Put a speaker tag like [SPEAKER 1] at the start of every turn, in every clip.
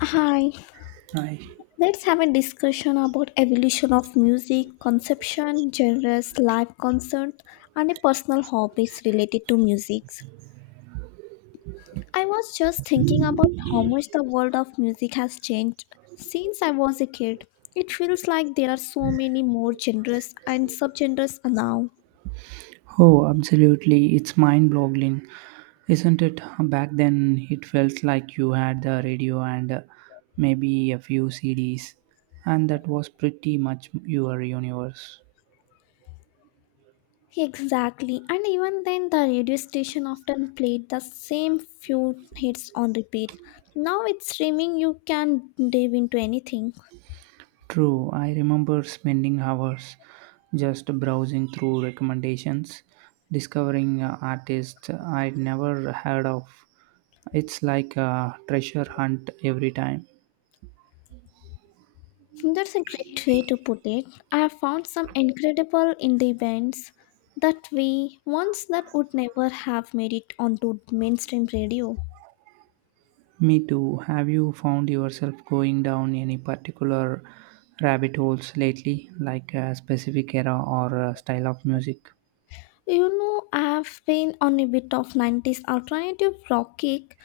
[SPEAKER 1] Hi,
[SPEAKER 2] I,
[SPEAKER 1] let's have a discussion about evolution of music, conception, genres, live concert, and a personal hobbies related to music. I was just thinking about how much the world of music has changed since I was a kid. It feels like there are so many more genres and subgenres now.
[SPEAKER 2] oh, absolutely. It's mind boggling, isn't it? Back then, it felt like you had the radio and maybe a few CDs, and that was pretty much your universe.
[SPEAKER 1] Exactly, and even then, the radio station often played the same few hits on repeat. Now with streaming, you can dive into anything.
[SPEAKER 2] True, I remember spending hours just browsing through recommendations, discovering artists I'd never heard of. It's like a treasure hunt every time.
[SPEAKER 1] That's a great way to put it. I have found some incredible indie bands that we once that would never have made it onto mainstream radio.
[SPEAKER 2] Me too. Have you found yourself going down any particular rabbit holes lately, like a specific era or a style of music?
[SPEAKER 1] You know, I've been on a bit of 90s alternative rock kick.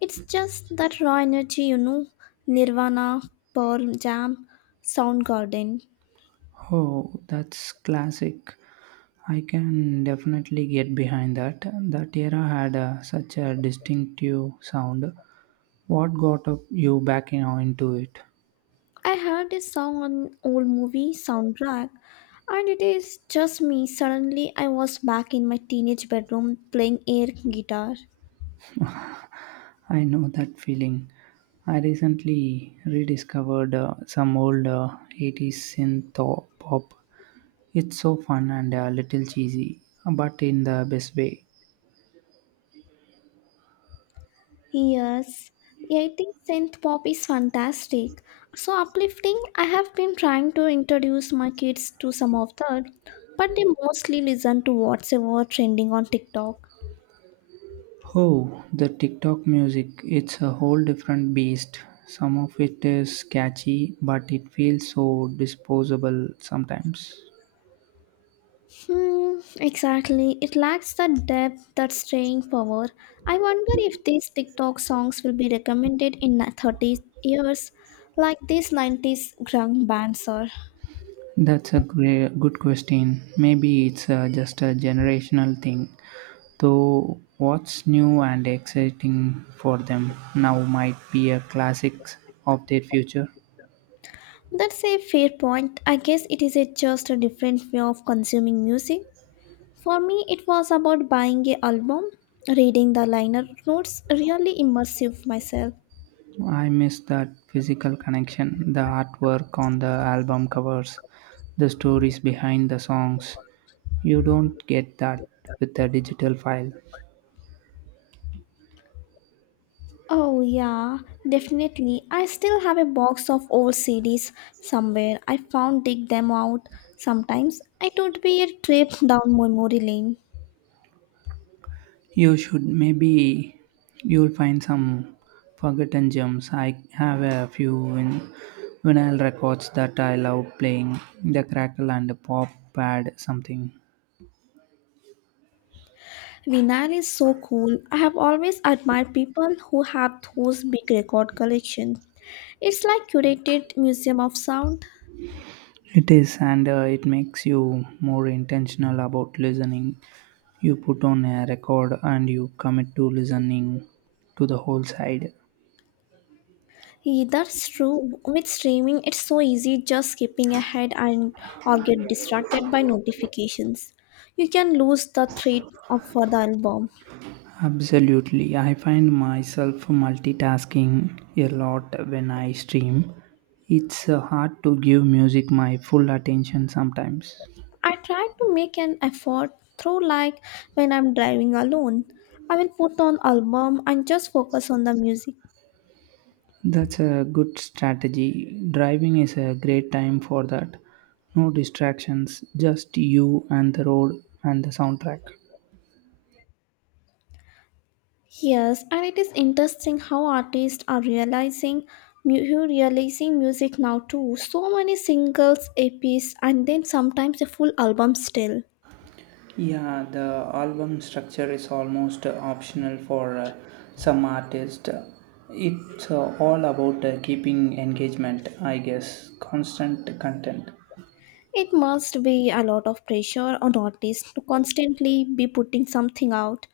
[SPEAKER 1] It's just that raw energy, you know, Nirvana, Pearl Jam, Soundgarden.
[SPEAKER 2] Oh, that's classic. I can definitely get behind that. That era had such a distinctive sound. What got up you back in, into it?
[SPEAKER 1] I heard this song on old movie soundtrack and it is just me. Suddenly I was back in my teenage bedroom playing air guitar.
[SPEAKER 2] I know that feeling. I recently rediscovered some old 80s synth pop. It's so fun and a little cheesy, but in the best way.
[SPEAKER 1] Yes, I think synth pop is fantastic. So uplifting, I have been trying to introduce my kids to some of that, but they mostly listen to whatever trending on TikTok.
[SPEAKER 2] Oh, the TikTok music, it's a whole different beast. Some of it is catchy, but it feels so disposable sometimes.
[SPEAKER 1] Hmm, exactly. It lacks the depth, that staying power. I wonder if these TikTok songs will be recommended in 30 years, like these 90s grunge bands are.
[SPEAKER 2] That's a good question. Maybe it's just a generational thing. Though what's new and exciting for them now might be a classic of their future.
[SPEAKER 1] That's a fair point. I guess it is just a different way of consuming music. For me, it was about buying a album, reading the liner notes, really immersive myself.
[SPEAKER 2] I miss that physical connection, the artwork on the album covers, the stories behind the songs. You don't get that with a digital file.
[SPEAKER 1] Oh, yeah, definitely. I still have a box of old CDs somewhere. I found dig them out sometimes. It would be a trip down memory lane.
[SPEAKER 2] You should maybe you'll find some forgotten gems. I have a few vinyl records that I love playing, the crackle and the pop pad something.
[SPEAKER 1] Vinyl is so cool. I have always admired people who have those big record collections. It's like curated museum of sound.
[SPEAKER 2] It is and it makes you more intentional about listening. You put on a record and you commit to listening to the whole side.
[SPEAKER 1] Yeah, that's true. With streaming, it's so easy just skipping ahead and or get distracted by notifications. You can lose the thread of for the album.
[SPEAKER 2] Absolutely. I find myself multitasking a lot when I stream. It's hard to give music my full attention sometimes.
[SPEAKER 1] I try to make an effort through like when I'm driving alone. I will put on album and just focus on the music.
[SPEAKER 2] That's a good strategy. Driving is a great time for that. No distractions, just you and the road and the soundtrack.
[SPEAKER 1] Yes, and it is interesting how artists are realizing who realizing music now too. So many singles, a EPs, and then sometimes a full album still.
[SPEAKER 2] Yeah, the album structure is almost optional for some artists. It's all about keeping engagement, I guess, constant content.
[SPEAKER 1] It must be a lot of pressure on artists to constantly be putting something out.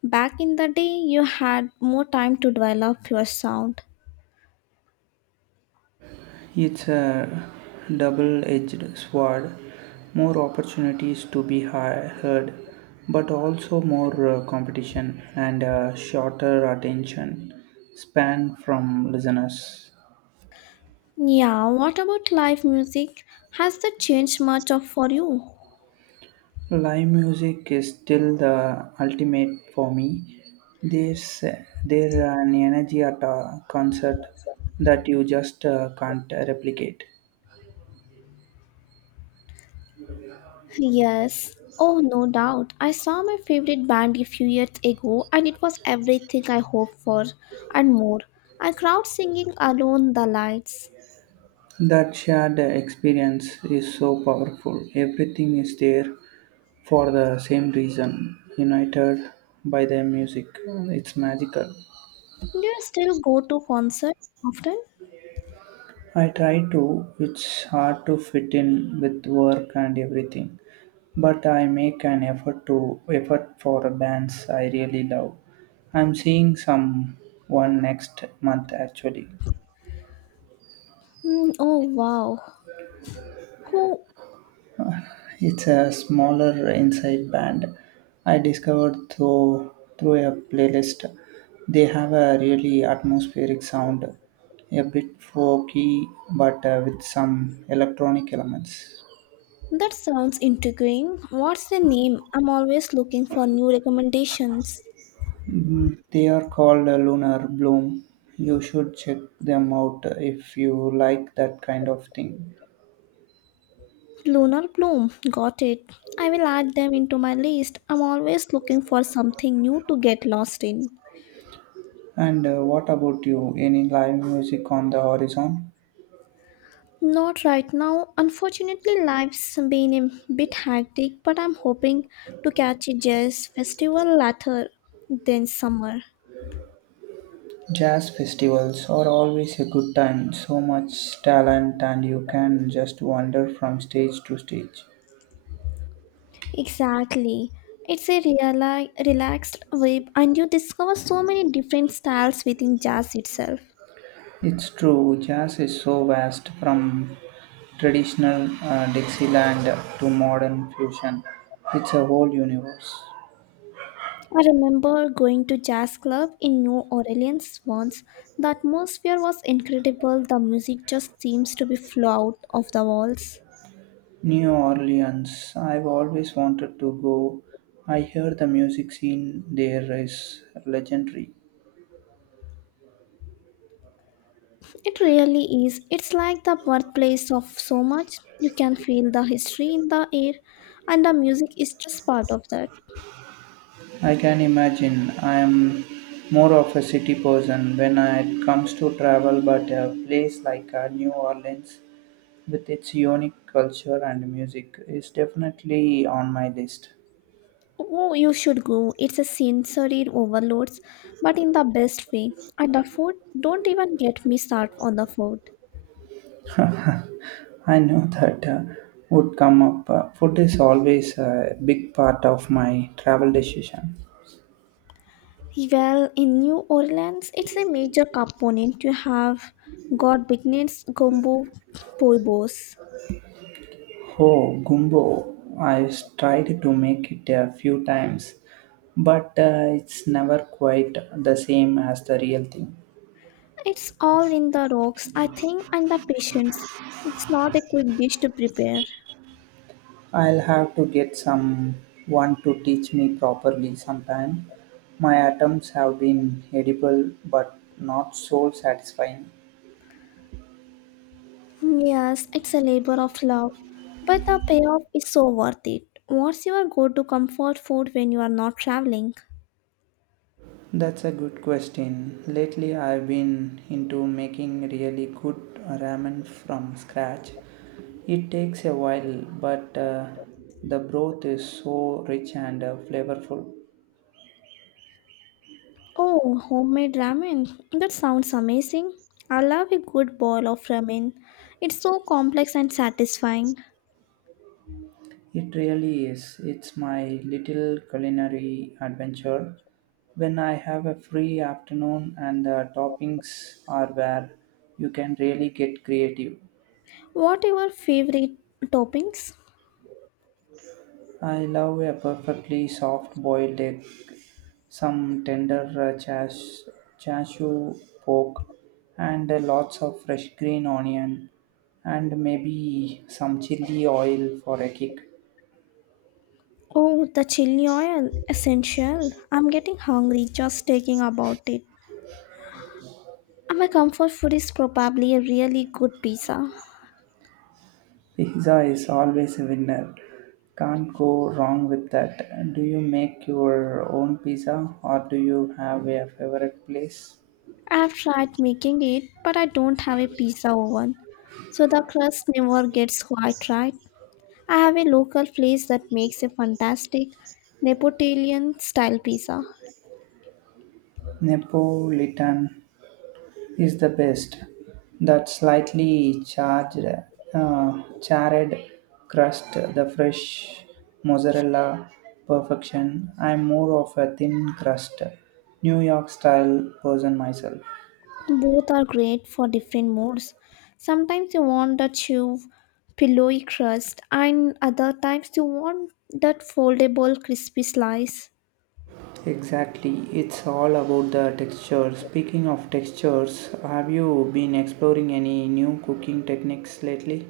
[SPEAKER 1] Back in the day, you had more time to develop your sound.
[SPEAKER 2] It's a double edged sword, more opportunities to be heard, but also more competition and a shorter attention span from listeners.
[SPEAKER 1] Yeah, what about live music? Has that changed much of for you?
[SPEAKER 2] Live music is still the ultimate for me. There's there an energy at a concert that you just can't replicate.
[SPEAKER 1] Yes. Oh, no doubt. I saw my favorite band a few years ago and it was everything I hoped for and more. A crowd singing alone the lights.
[SPEAKER 2] That shared experience is so powerful. Everything is there for the same reason, united by the music. It's magical.
[SPEAKER 1] Do you still go to concert often?
[SPEAKER 2] I try to. It's hard to fit in with work and everything, but I make an effort to effort for bands I really love. I'm seeing some one next month actually.
[SPEAKER 1] Hmm. Oh, wow. Oh,
[SPEAKER 2] It's a smaller inside band I discovered through a playlist. They have a really atmospheric sound, a bit folky but with some electronic elements.
[SPEAKER 1] that sounds intriguing. What's the name? I'm always looking for new recommendations.
[SPEAKER 2] They are called Lunar Bloom. You should check them out if you like that kind of thing.
[SPEAKER 1] Lunar bloom, got it. I will add them into my list. I'm always looking for something new to get lost in.
[SPEAKER 2] And what about you? Any live music on the horizon?
[SPEAKER 1] Not right now. Unfortunately, life's been a bit hectic, but I'm hoping to catch a jazz festival later than summer.
[SPEAKER 2] Jazz festivals are always a good time, so much talent, and you can just wander from stage to stage.
[SPEAKER 1] Exactly. It's a relaxed vibe, and you discover so many different styles within jazz itself.
[SPEAKER 2] It's true, jazz is so vast from traditional Dixieland to modern fusion. It's a whole universe.
[SPEAKER 1] I remember going to jazz club in New Orleans once. The atmosphere was incredible. The music just seems to be flow out of the walls.
[SPEAKER 2] New Orleans, I've always wanted to go. I hear the music scene there is legendary.
[SPEAKER 1] It really is. It's like the birthplace of so much. You can feel the history in the air, and the music is just part of that.
[SPEAKER 2] I can imagine. I am more of a city person when it comes to travel, but a place like New Orleans with its unique culture and music is definitely on my list.
[SPEAKER 1] Oh, you should go. It's a sensory overload, but in the best way. And the food, don't even get me started on the food.
[SPEAKER 2] I know that would come up. Food is always a big part of my travel decision.
[SPEAKER 1] Well, in New Orleans, it's a major component. You have got beginners, gumbo, poibos.
[SPEAKER 2] Oh, gumbo. I've tried to make it a few times, but it's never quite the same as the real thing.
[SPEAKER 1] It's all in the rocks, I think, and the patience. It's not a quick dish to prepare.
[SPEAKER 2] I'll have to get someone to teach me properly sometime. My attempts have been edible but not soul satisfying.
[SPEAKER 1] Yes, it's a labor of love, but the payoff is so worth it. What's your go to comfort food when you are not traveling?
[SPEAKER 2] That's a good question. Lately, I've been into making really good ramen from scratch. It takes a while, but the broth is so rich and flavorful.
[SPEAKER 1] Oh, homemade ramen. That sounds amazing. I love a good bowl of ramen. It's so complex and satisfying.
[SPEAKER 2] It really is. It's my little culinary adventure when I have a free afternoon and the toppings are where you can really get creative.
[SPEAKER 1] What are your favorite toppings?
[SPEAKER 2] I love a perfectly soft boiled egg, some tender uh, chas- chashu pork, and lots of fresh green onion, and maybe some chili oil for a kick.
[SPEAKER 1] Oh, the chili oil, essential. I'm getting hungry just thinking about it. My comfort food is probably a really good pizza.
[SPEAKER 2] Pizza is always a winner. Can't go wrong with that. Do you make your own pizza or do you have a favorite place?
[SPEAKER 1] I've tried making it, but I don't have a pizza oven, so the crust never gets quite right. I have a local place that makes a fantastic Neapolitan style pizza.
[SPEAKER 2] Napolitan is the best. That slightly charred crust, the fresh mozzarella perfection. I'm more of a thin crust, New York style person myself.
[SPEAKER 1] Both are great for different moods. Sometimes you want that chew, pillowy crust, and other times you want that foldable, crispy slice.
[SPEAKER 2] Exactly, it's all about the texture. Speaking of textures, have you been exploring any new cooking techniques lately?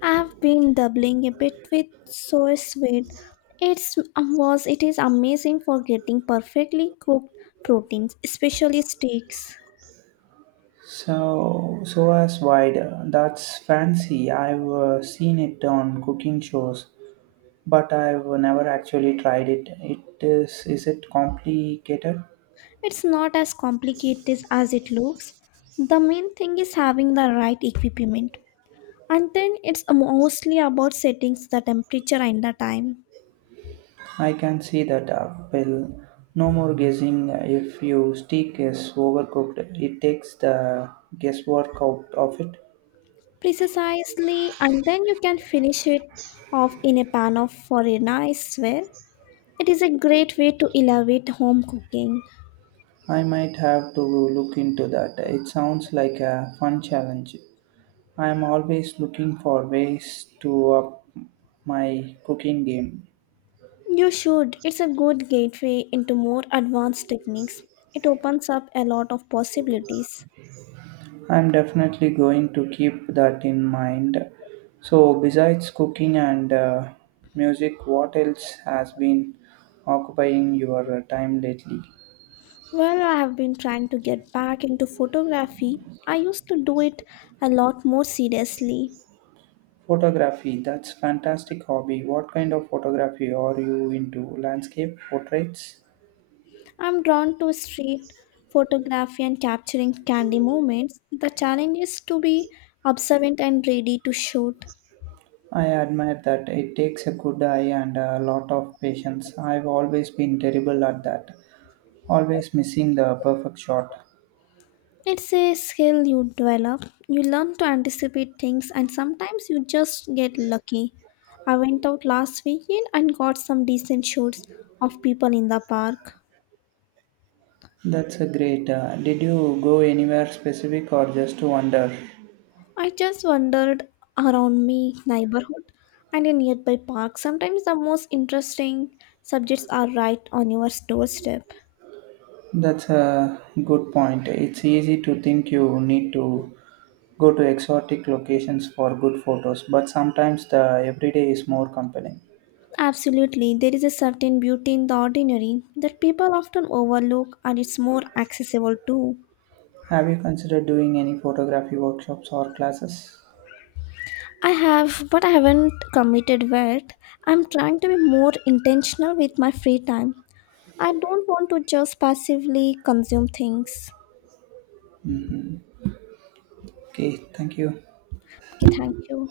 [SPEAKER 1] I have been doubling a bit with soy sweet. It's was it is amazing for getting perfectly cooked proteins, especially steaks.
[SPEAKER 2] So, as wide, that's fancy. I've seen it on cooking shows, but I've never actually tried it. Is it complicated?
[SPEAKER 1] It's not as complicated as it looks. The main thing is having the right equipment. And then it's mostly about setting the temperature and the time
[SPEAKER 2] I can see that apple. No more guessing. If you steak is overcooked, it takes the guesswork out of it.
[SPEAKER 1] precisely, and then you can finish it off in a pan of for a nice swear. It is a great way to elevate home cooking.
[SPEAKER 2] I might have to look into that. It sounds like a fun challenge. I am always looking for ways to up my cooking game.
[SPEAKER 1] You should. It's a good gateway into more advanced techniques. It opens up a lot of possibilities.
[SPEAKER 2] I'm definitely going to keep that in mind. So, besides cooking and music, what else has been occupying your time lately?
[SPEAKER 1] Well, I have been trying to get back into photography. I used to do it a lot more seriously.
[SPEAKER 2] Photography, that's fantastic hobby. What kind of photography are you into? Landscape, portraits?
[SPEAKER 1] I'm drawn to street photography and capturing candy moments. The challenge is to be observant and ready to shoot.
[SPEAKER 2] I admire that. It takes a good eye and a lot of patience. I've always been terrible at that, always missing the perfect shot.
[SPEAKER 1] It's a skill you develop. You learn to anticipate things, and sometimes you just get lucky. I went out last weekend and got some decent shots of people in the park.
[SPEAKER 2] That's a great. Did you go anywhere specific or just to wander?
[SPEAKER 1] I just wandered around my neighborhood and in nearby parks. Sometimes the most interesting subjects are right on your doorstep.
[SPEAKER 2] That's a good point. It's easy to think you need to go to exotic locations for good photos, but sometimes the everyday is more compelling.
[SPEAKER 1] Absolutely, there is a certain beauty in the ordinary that people often overlook, and it's more accessible too.
[SPEAKER 2] Have you considered doing any photography workshops or classes?
[SPEAKER 1] I have, but I haven't committed yet. I'm trying to be more intentional with my free time. I don't want to just passively consume things.
[SPEAKER 2] Okay, thank you.
[SPEAKER 1] Okay, thank you.